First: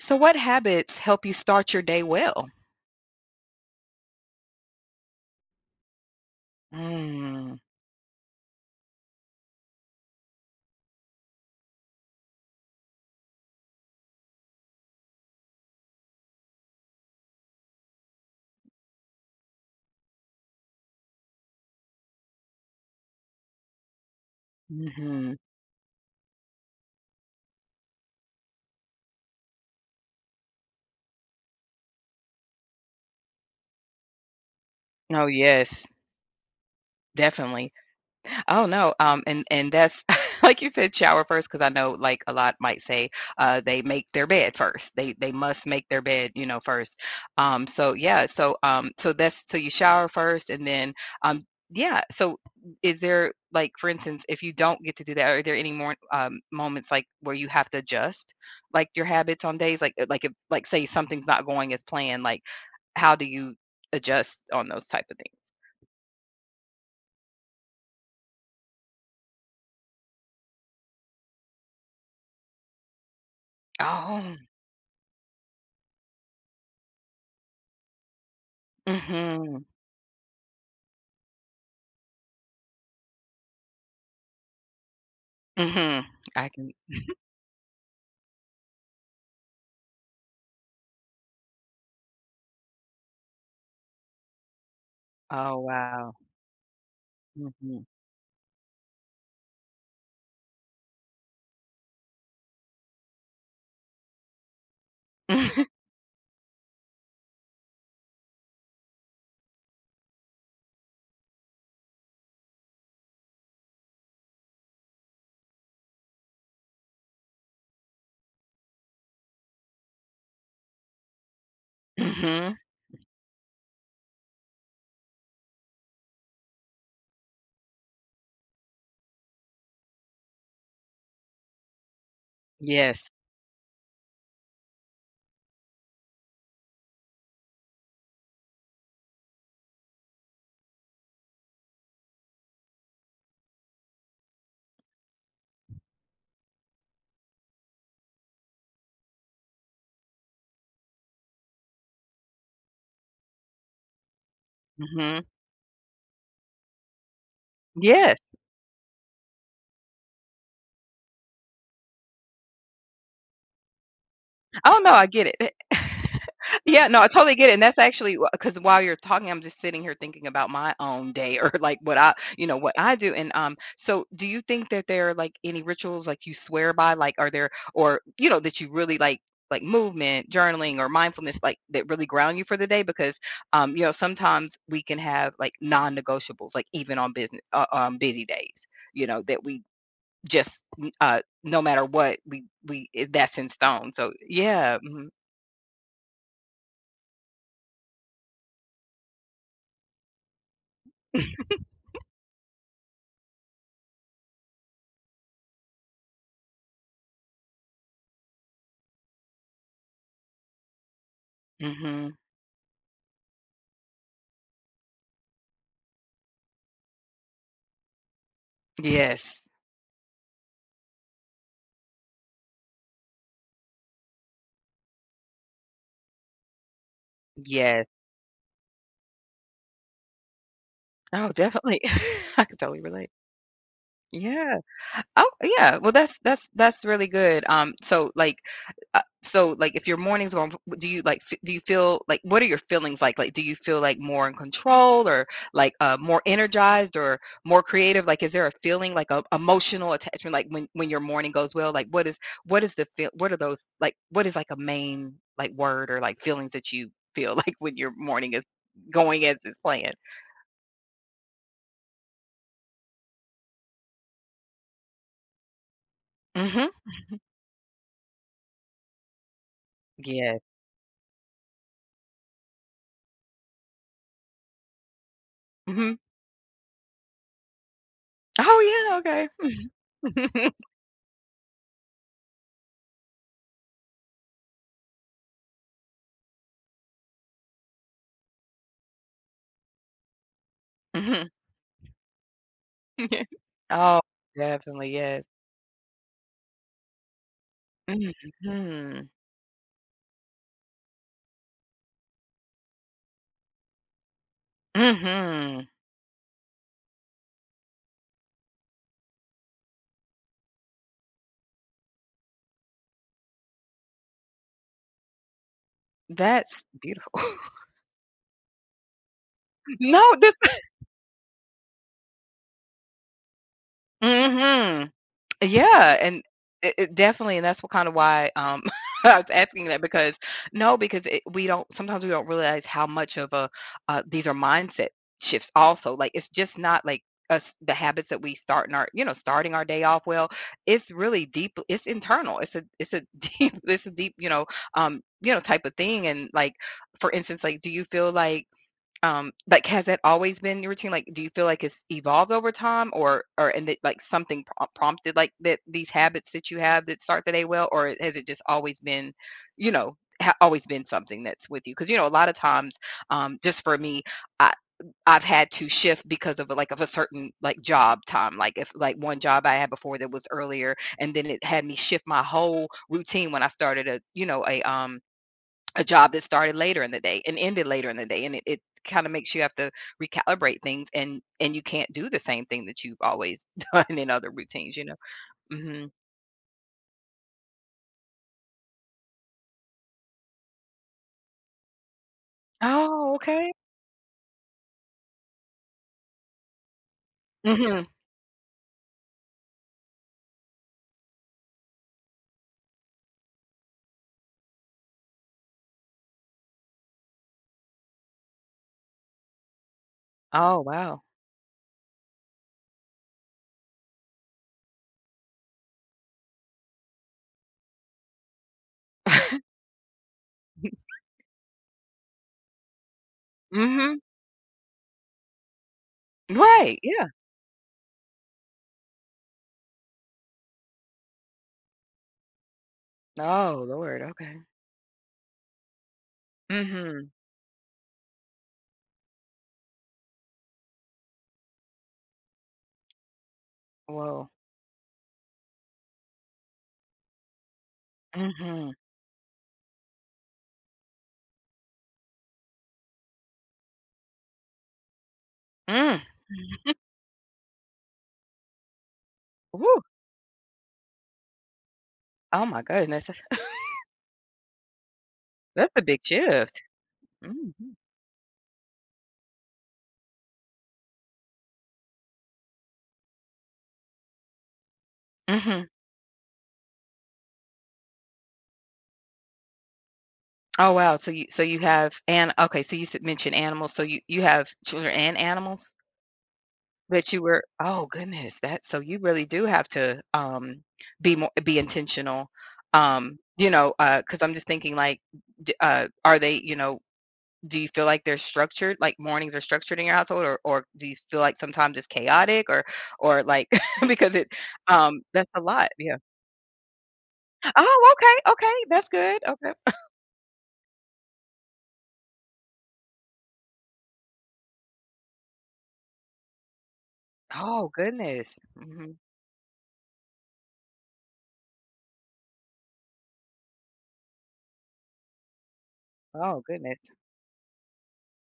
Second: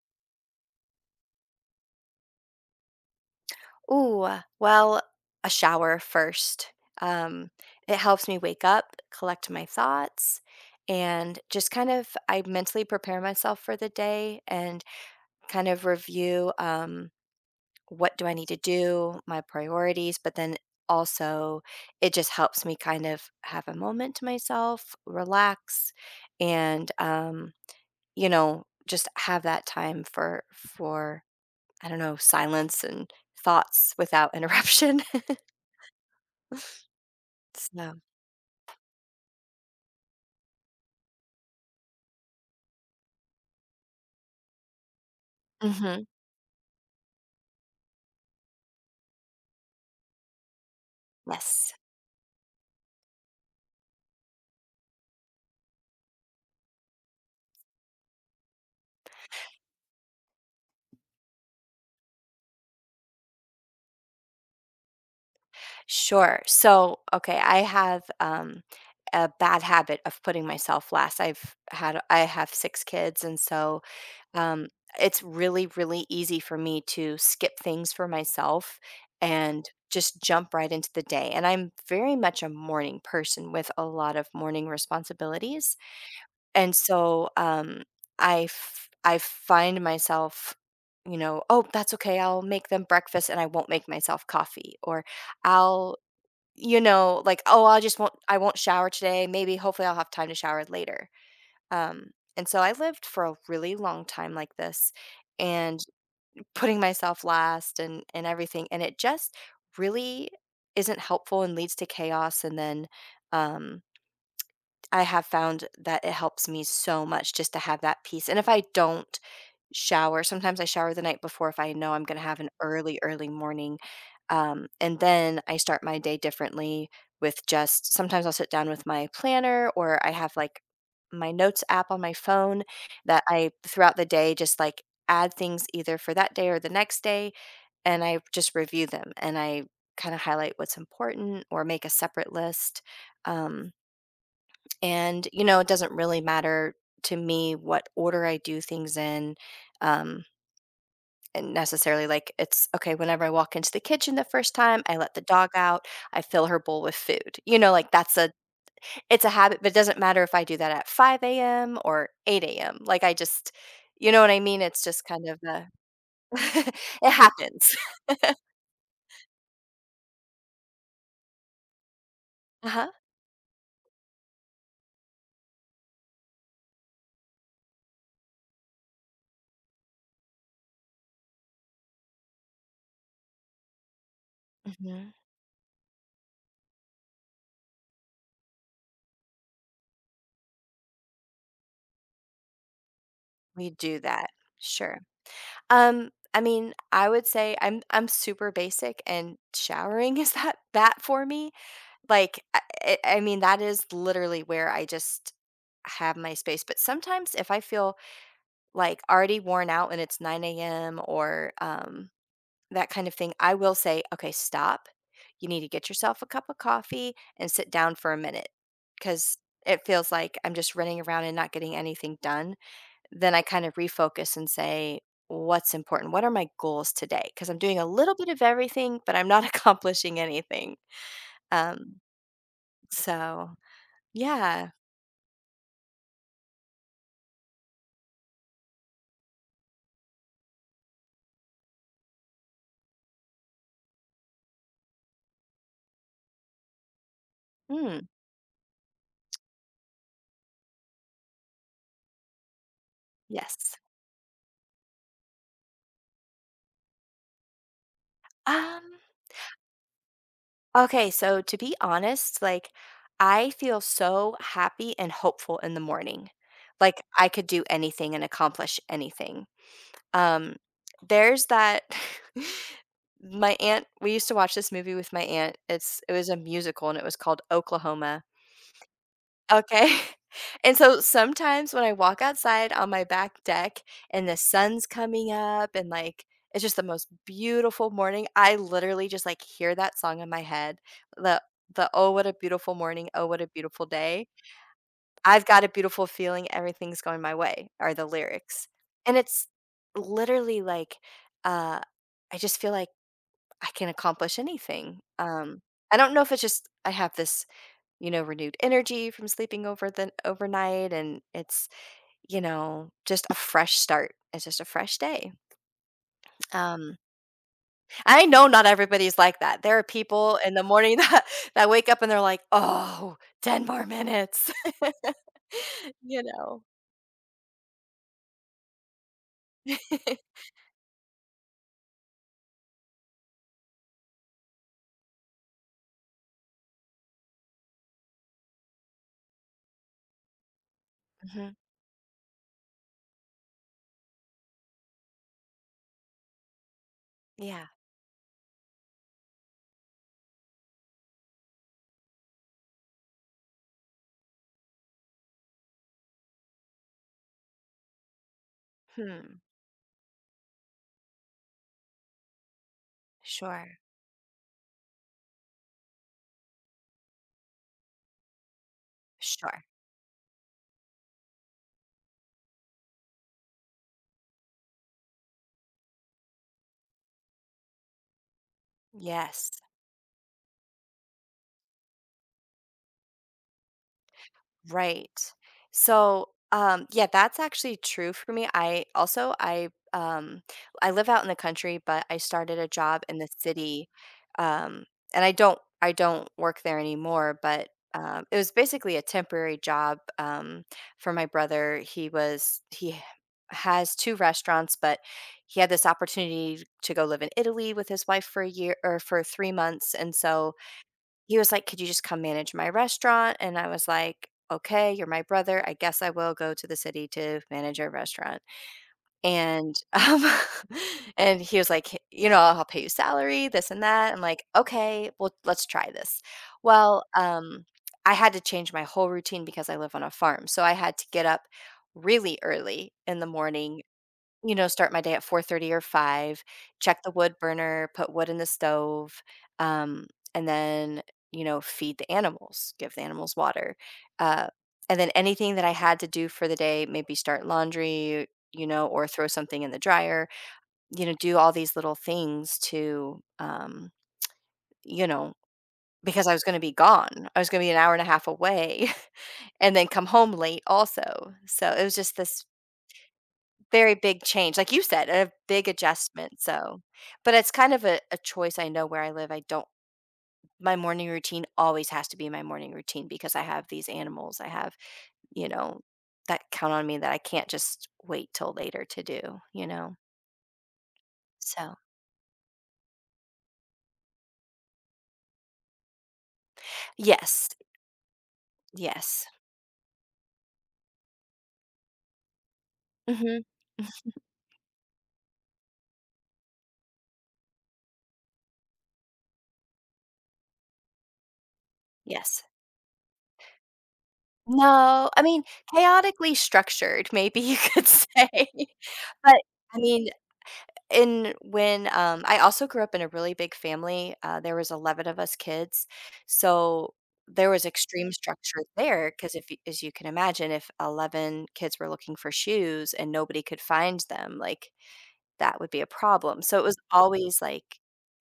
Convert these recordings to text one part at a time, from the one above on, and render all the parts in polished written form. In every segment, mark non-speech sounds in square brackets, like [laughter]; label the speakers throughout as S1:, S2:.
S1: So what habits help you start your day well?
S2: Ooh, well, a shower first. Um,
S1: Mm,
S2: it helps me wake up, collect my thoughts, and just kind of I mentally prepare myself for the day and kind of review what do I need to do, my priorities, but then also it just helps me kind of have a moment to myself,
S1: mhm.
S2: relax, and you know, just have that time for I don't know, silence and thoughts without interruption.
S1: Oh,
S2: [laughs]
S1: yes, definitely.
S2: So
S1: Oh no, and that's [laughs] like you said, shower first because I know like a lot might say they make their bed first. They must make their
S2: mhm,
S1: bed, you know, first. So that's so you shower first, and then
S2: yes.
S1: yeah. So is there like, for instance, if you don't get to do that, are there any more moments like where you have to adjust like your habits on days like if like say something's not going as planned, like how do you adjust on those type of
S2: Sure. So, okay, I have, a bad habit of putting myself last. I have 6 kids, and so,
S1: things?
S2: um, it's really, really easy for me to skip things for myself
S1: Oh,
S2: and just jump right into the day, and I'm very much a morning person with a lot of morning responsibilities.
S1: mhm. I can
S2: And so, I find myself, you know, "Oh, that's okay, I'll make them breakfast and I won't make myself coffee," or
S1: oh,
S2: I'll
S1: wow.
S2: you know, like, "Oh, I
S1: Mhm.
S2: just won't I won't shower today, maybe hopefully I'll have time to shower later." Um, and so I lived for a really long time like this
S1: Mhm.
S2: and putting myself last and everything, and it just really isn't helpful and leads to chaos and then, um I have found that it helps me so much just to have that peace, and if I don't shower sometimes I shower the night before if I know I'm gonna have an
S1: [laughs]
S2: early, early morning, and then I start my day differently with just sometimes I'll sit down with my planner or I have, like, my notes app on my phone
S1: Yes.
S2: that I throughout the day just, like, add things either for that day or the next day, and I just review them, and I kinda highlight what's important or make a separate list, um and, you know, it doesn't really matter to me what order I do things in. Um, and necessarily like it's okay whenever I walk into the kitchen the first time, I let the
S1: Mhm.
S2: dog out, I fill her bowl with food. You know, like that's
S1: Yes.
S2: a it's a habit, but it doesn't matter if I do that at 5 a.m. or 8 a.m. Like I just you know what I mean?
S1: Oh,
S2: It's
S1: no,
S2: just
S1: I get
S2: kind of
S1: it.
S2: the
S1: [laughs]
S2: [laughs]
S1: Yeah, no, I
S2: it
S1: totally get it, and
S2: happens.
S1: that's
S2: [laughs]
S1: actually because while you're talking, I'm just sitting here thinking about my own day or, like, what what
S2: Uh-huh.
S1: I do, and, so do you think that there are, like, any rituals, like, you swear by? Like, are there or, you know, that you really like movement, journaling, or mindfulness, like, that really ground you for the day? Because, you know, sometimes we can
S2: Hmm.
S1: have, like, non-negotiables, like, even on business on busy days, you know, that we just, no matter what, we I that's in
S2: We
S1: stone,
S2: do
S1: so
S2: that.
S1: yeah,
S2: Sure.
S1: mhm.
S2: I mean, I would say I'm super basic and showering [laughs] is that for me? Like I mean that is literally where I just have my space. But sometimes if I feel like already worn out and it's 9 a.m. or
S1: Mhm. [clears throat]
S2: that kind of thing, I will say, okay, stop. You need to get yourself a cup of coffee and sit down for a minute
S1: Yes.
S2: because it feels like I'm just running around and not getting anything done then I kind of refocus and say, what's important? What are my goals today? Because I'm doing a
S1: Yes.
S2: little bit of everything, but I'm not [laughs] accomplishing anything.
S1: Oh, definitely.
S2: Um,
S1: [laughs] I can totally relate.
S2: so
S1: Yeah.
S2: yeah.
S1: Oh, yeah. Well, that's really good. So like, if your mornings going, do you like, do you feel like, what are your feelings like? Like, do you feel like more in control, or like more energized, or more
S2: Mm,
S1: creative? Like, is there a feeling like a emotional attachment? Like when your morning goes well, like what is the feel? What are those
S2: yes.
S1: like? What is like a main like word or like feelings that you feel [laughs] like when your morning is
S2: Um,
S1: going as it's planned?
S2: okay. So to be honest, like I feel so happy and hopeful in the morning.
S1: Mm-hmm.
S2: Like I could do anything and accomplish anything.
S1: Yes.
S2: Um, there's that [laughs] my aunt we used to watch this movie with my aunt.
S1: Mm-hmm.
S2: It was a musical and it was called Oklahoma.
S1: Oh yeah. Okay.
S2: Okay. [laughs]
S1: [laughs]
S2: And
S1: [laughs]
S2: so sometimes when I walk outside on my back deck and the sun's coming up and like it's just the most beautiful morning, I literally just like hear that song in my head.
S1: Mhm.
S2: The the oh what a beautiful morning, oh what
S1: [laughs]
S2: a beautiful
S1: Oh,
S2: day.
S1: definitely, yes.
S2: I've got a beautiful feeling everything's going my way are the lyrics.
S1: Mhm.
S2: And it's literally like uh I just feel like I can accomplish anything.
S1: Mhm.
S2: I don't know if it's just I have this you know, renewed energy from sleeping over the overnight and it's, you know, just a fresh start. It's just a fresh day.
S1: That's
S2: Um,
S1: beautiful. [laughs]
S2: I know not everybody's like that. There are
S1: No, this
S2: people in the morning [laughs] that, that wake up and they're like, oh, 10 more
S1: [laughs]
S2: minutes.
S1: Mhm.
S2: [laughs]
S1: Yeah,
S2: You
S1: and
S2: know.
S1: it definitely and that's what kinda why, [laughs] I was asking that because no, because it we don't sometimes we don't realize how much of a these are mindset shifts also, like, it's just not, like, us the habits that we start in our you know, starting our day off well, it's really
S2: Hmm.
S1: deep it's internal, it's a [laughs] deep it's a deep, you know, type of thing, and, like, for instance, like,
S2: Yeah.
S1: do you feel like, has that always been your routine? Like, do you feel like it's evolved over time or and that like something prompted like that these habits that you have that start the day well, or has it just always been,
S2: Hmm.
S1: you know, ha always been something that's with you? Because you know, a lot of times, just
S2: Sure.
S1: for me, I I've had to shift because of like of a certain like job time. Like if like one job I
S2: Sure.
S1: had before that was earlier, and then it had me shift my whole routine when I started a a job that started later in the day and ended later in the day and it kind of makes you have
S2: Yes.
S1: to recalibrate things and you can't do the same thing that you've always [laughs] done in other routines you know
S2: Right.
S1: hmm
S2: So, yeah, that's actually true for me. I also, I live out in the country, but I started a job
S1: Oh,
S2: in the
S1: okay.
S2: city. Um, and I don't work there anymore, but
S1: Hmm.
S2: it was basically a temporary job for my brother. He was he h- has two restaurants, but he had this opportunity to go live in Italy with his wife for a year or for 3 months, and so
S1: Oh, wow.
S2: he was like, "Could you just come manage my restaurant?" And I was like, "Okay, you're my brother. I guess I will go to the city to manage your restaurant."
S1: [laughs]
S2: And, [laughs] and he was like, you know, I'll pay you salary, this and
S1: Hmm
S2: that." I'm like, "Okay, well, let's try this."
S1: right
S2: Well,
S1: yeah.
S2: I had to change my whole routine because I live on a farm, so I had to get up really early in the
S1: Oh,
S2: morning
S1: Lord. Okay.
S2: you know, start my day at 4:30 or 5, check the
S1: Hmm.
S2: wood burner, put wood in the stove, um, and then, you know, feed the animals, give the animals water.
S1: Whoa.
S2: Uh, and then anything that I had to do for the day, maybe start laundry, you
S1: Hmm.
S2: know, or throw something in the dryer, you know, do all these little things to, you know,
S1: Mm.
S2: because I was going to be gone. I was going to be an hour and a half away [laughs] and
S1: Woo.
S2: then come home late also. So it was just this
S1: Oh my goodness. [laughs] That's,
S2: very big change, like you said, a big
S1: a big
S2: adjustment,
S1: shift.
S2: so but it's kind
S1: Hmm.
S2: of a choice, I know where I live, I don't my morning routine always has to be my morning routine because I have these animals, I have, you
S1: Hmm.
S2: know, that count on me that I can't just wait till later to do, you know?
S1: Oh wow so you
S2: So
S1: have and okay so you mentioned animals so you have children and animals that you were
S2: yes,
S1: oh goodness, that so you really
S2: yes.
S1: do have to, be intentional,
S2: Mhm.
S1: you know, Because 'cause I'm just thinking like, d are they, you know do you feel like they're structured, like mornings are structured in your household, or do you feel like sometimes it's
S2: Yes.
S1: chaotic or like [laughs] because it,
S2: No, I
S1: that's a
S2: mean,
S1: lot, yeah.
S2: chaotically structured, maybe you could [laughs]
S1: Oh,
S2: say,
S1: okay, okay, that's good,
S2: but,
S1: okay.
S2: I mean and when I also grew up in a really big family, there was 11 of us kids, so there was
S1: Oh
S2: extreme
S1: goodness,
S2: structure
S1: mhm,
S2: there because if, y- as you can imagine, if 11 kids were looking for shoes and nobody could find them, like that would be a problem.
S1: oh
S2: So it was
S1: goodness,
S2: always like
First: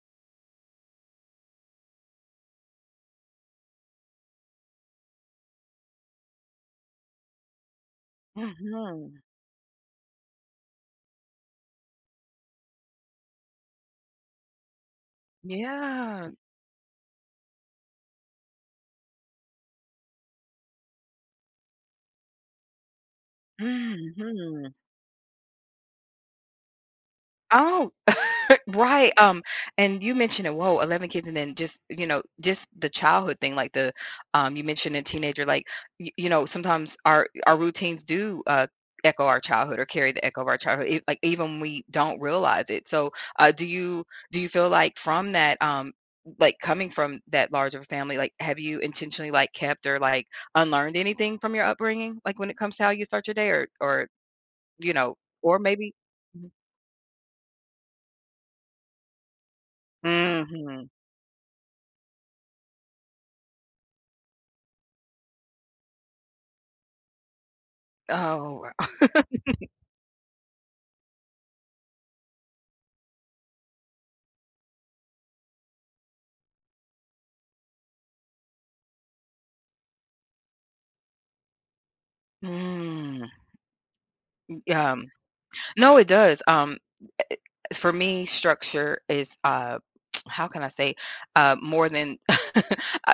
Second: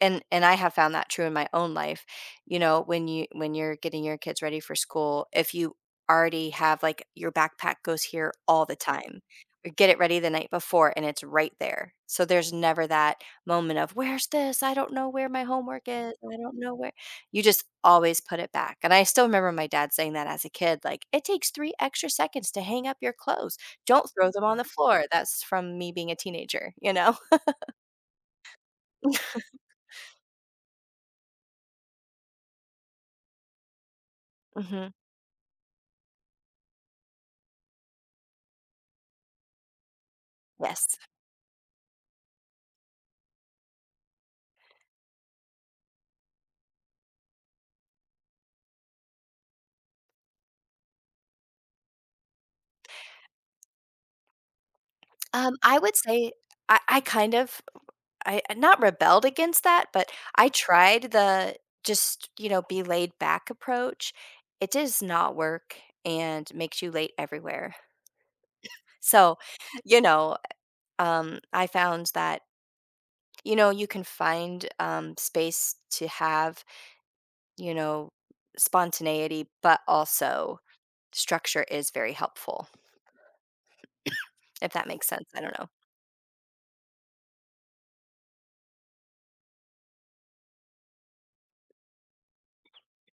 S2: and I have found that true in my own life, you know, when you're getting your kids ready for school, if you already have like your backpack goes here all the time,
S1: mhm,
S2: or get it ready the night before and it's right there. So there's never that moment of where's this? I don't know where my homework is.
S1: yeah,
S2: I don't know where. You just always put it back. And I still remember my dad saying that as a kid, like it takes three extra seconds to hang up your clothes. Don't throw them on the
S1: mhm.
S2: floor. That's from me being a teenager, you know?
S1: Oh, [laughs] right,
S2: [laughs]
S1: and you mentioned it whoa, 11 kids and then just, you know, just the childhood thing, like the, you
S2: Mhm.
S1: mentioned a teenager, like, y you know, sometimes our routines do, echo our childhood or carry the echo of our childhood,
S2: Yes.
S1: e like, even when we don't realize it, so, uh, do you do you feel like from that, like, coming from that large of a family, like, have you intentionally, like, kept or, like, unlearned anything from your upbringing, like, when it comes to how you start your day or, you know, or
S2: I
S1: maybe
S2: would say
S1: mhm.
S2: I kind of I not rebelled against that, but I
S1: Mhm.
S2: tried the just, you know, be laid back approach. It does not work and makes you late everywhere.
S1: Oh,
S2: So, you know, I found that, you know, you can find, space to have, you know, spontaneity, but also structure is very helpful.
S1: mm,
S2: If that
S1: yeah,
S2: makes sense, I don't know.
S1: no, it does, for me, structure is [tsk] how can I say more than [laughs]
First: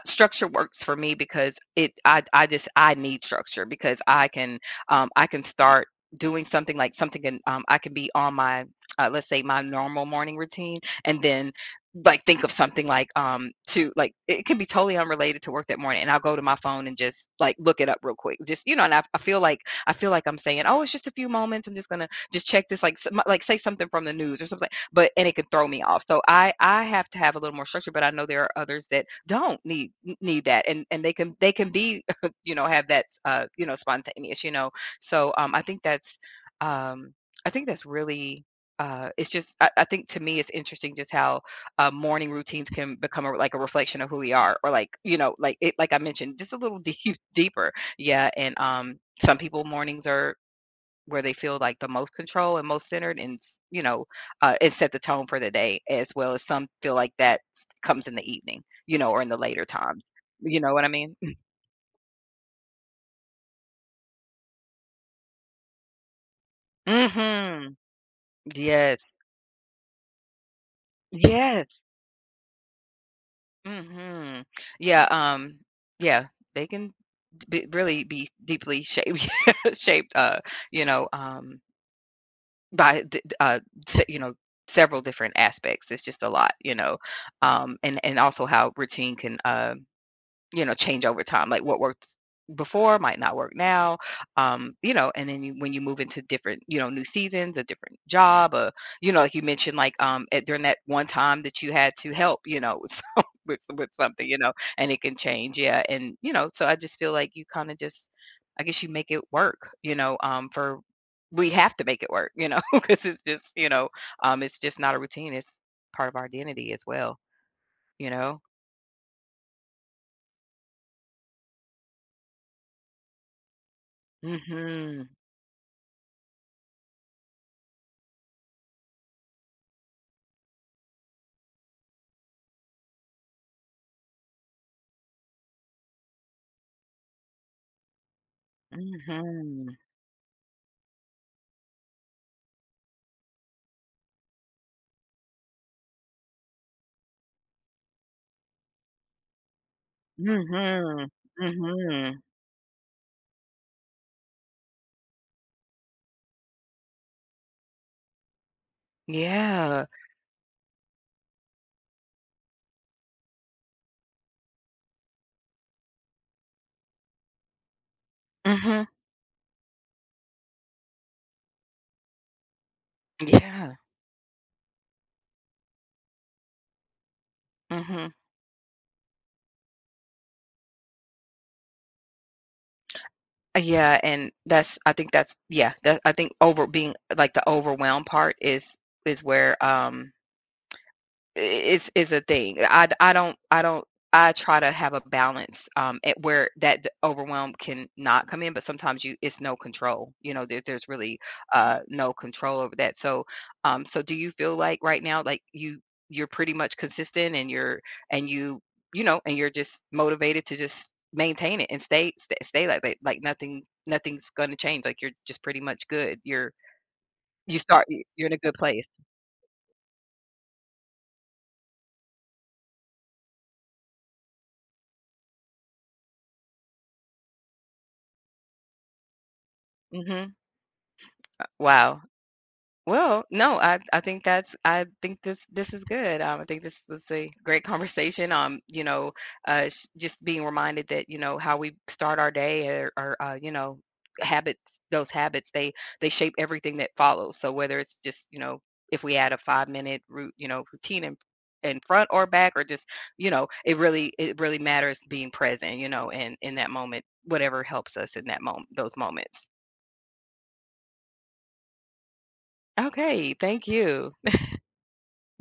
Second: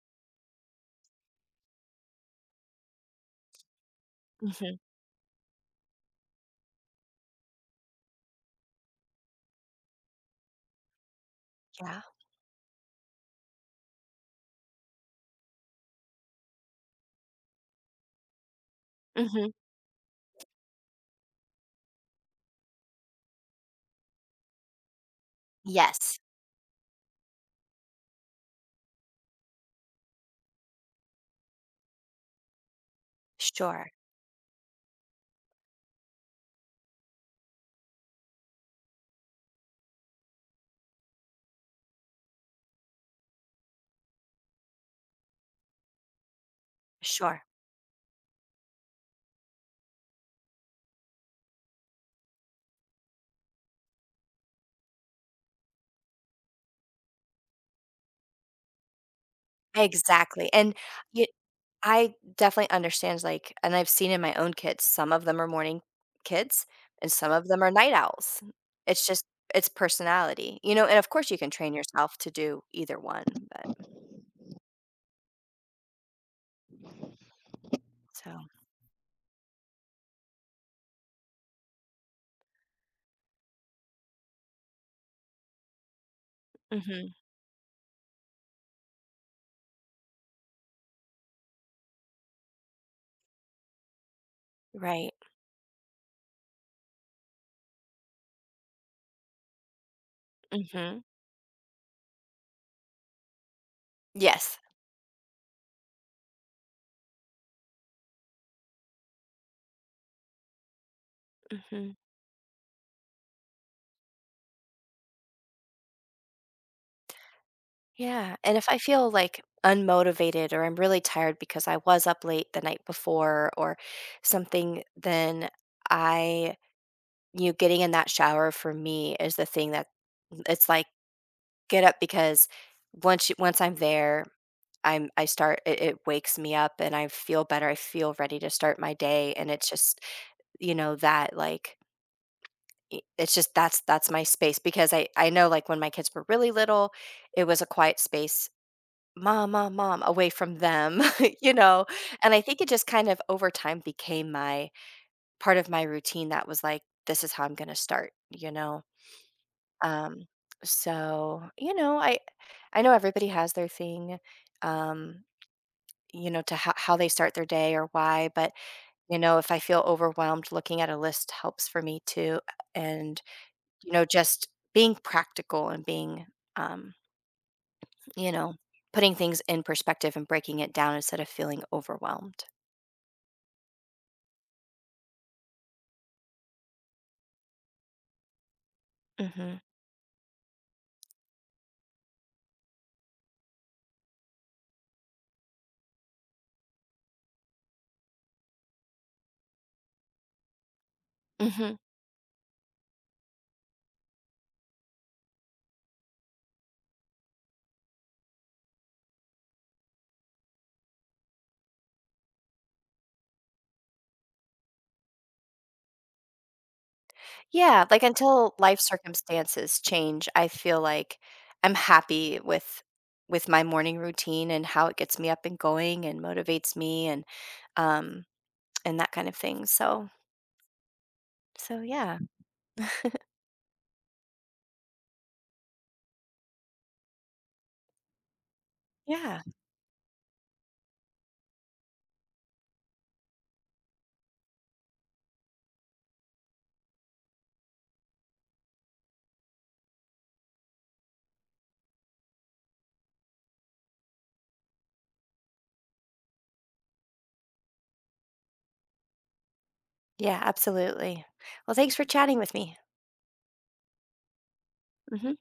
S1: structure works for me because it I just I need structure because
S2: Mhm,
S1: I can start doing something like something can I can be on my let's say my normal morning routine and then
S2: yeah.
S1: like think of something like to like it can be totally unrelated to work that morning and I'll go to my phone and just like look it up real quick just you know and
S2: Mhm.
S1: I feel like I'm saying oh it's just a few moments I'm just gonna just check this like some, like say something from the news or something but and it could throw me off
S2: Yes.
S1: so I have to have a little more structure but I know there are others that don't need need that and they can be [laughs] you know have that you know
S2: Sure,
S1: spontaneous you know so I think that's um I think that's really it's just I think to me it's interesting just how morning routines can become a, like a reflection of who we are or like you know like it like I mentioned just a little deep [laughs]
S2: sure.
S1: deeper yeah and some people mornings are where they feel like the most control and most centered and you know it set the tone for the day as well as some feel like that comes in the evening you know or in the later times
S2: Exactly,
S1: you know
S2: and
S1: what I mean
S2: you, I definitely understand, like and I've seen in my own kids, some of them are morning kids and some of them are
S1: mhm
S2: night owls.
S1: yes
S2: It's just it's personality, you know, and of course you can
S1: yes
S2: train yourself to do either one, but
S1: mhm yeah yeah they can be, really be
S2: so
S1: deeply shaped [laughs] shaped you know by you know several different aspects it's just a lot you know
S2: mhm.
S1: and also how routine can you know, change over time. Like what worked before might not work now. You know,
S2: Right.
S1: and then you, when you move into different, you know, new seasons, a different job, or you know, like you mentioned, like during that
S2: Mhm.
S1: one time that you had to help, you know, [laughs] with with something, you know,
S2: Yes.
S1: and it can change, yeah, and you know, so I just feel like you kind of just, I guess you make it work, you know, for we have to
S2: Mhm.
S1: make it work, you know, [laughs] because it's just, you know, it's just not a routine. It's part of our identity as well, you
S2: Yeah,
S1: know.
S2: and if I feel like unmotivated or I'm really tired because I was up late the night before or something,
S1: Mm-hmm.
S2: then I, you know, getting in that shower for me is the thing that mm, it's like get up because once I'm there, I start it, it wakes me up and I feel better. I feel ready to start my day and it's
S1: Mm-hmm.
S2: just, you know, that like it's just that's my space because I know like when my kids were really little, it was a quiet space. Mom, mom, mom, away from them,
S1: Mhm.
S2: [laughs] you know?
S1: Mhm.
S2: And I think it just kind of over time became my part of my routine that was like, this is how I'm gonna start, you know?
S1: Yeah.
S2: Um, so, you know, I know everybody has their thing, um, you know, to how they start their day or why, but
S1: Mhm.
S2: you know, if I feel overwhelmed, looking at a list helps for me too. And,
S1: Yeah.
S2: you know, just being practical and being um
S1: Mhm.
S2: you know, putting things in perspective and breaking it down instead of feeling overwhelmed.
S1: Yeah, and that's I think that's yeah, that I think over being like the overwhelmed part is
S2: Mhm.
S1: where, is a thing I do not I don't I try to have a balance at where that overwhelm can not come in, but sometimes you it's no control. You know, there's really
S2: Mhm.
S1: no control over that. So so do you feel like right now like you're pretty much consistent and you you know and you're just motivated to just maintain it and stay like that like nothing nothing's going to change like you're just pretty much good. You're you
S2: Yeah,
S1: start
S2: like,
S1: you're in a
S2: until
S1: good
S2: life
S1: place.
S2: circumstances change, I feel like I'm happy with my morning routine and how it gets me up and going and motivates me um, and that kind of thing. So
S1: Mhm.
S2: so
S1: Wow.
S2: yeah.
S1: Well, no, I think that's I think this is good. I think this was a great conversation. You know,
S2: Yeah.
S1: just being reminded that you know how we start our day or you know, habits. Those habits they shape everything that follows. So whether it's just you know if we add a 5-minute route, you know, routine in front or back, or just you know, it really matters being present. You know, and in that moment, whatever helps us in that moment, those moments.
S2: Yeah, absolutely. Well, thanks for chatting with me.
S1: Okay, thank you.
S2: Mhm.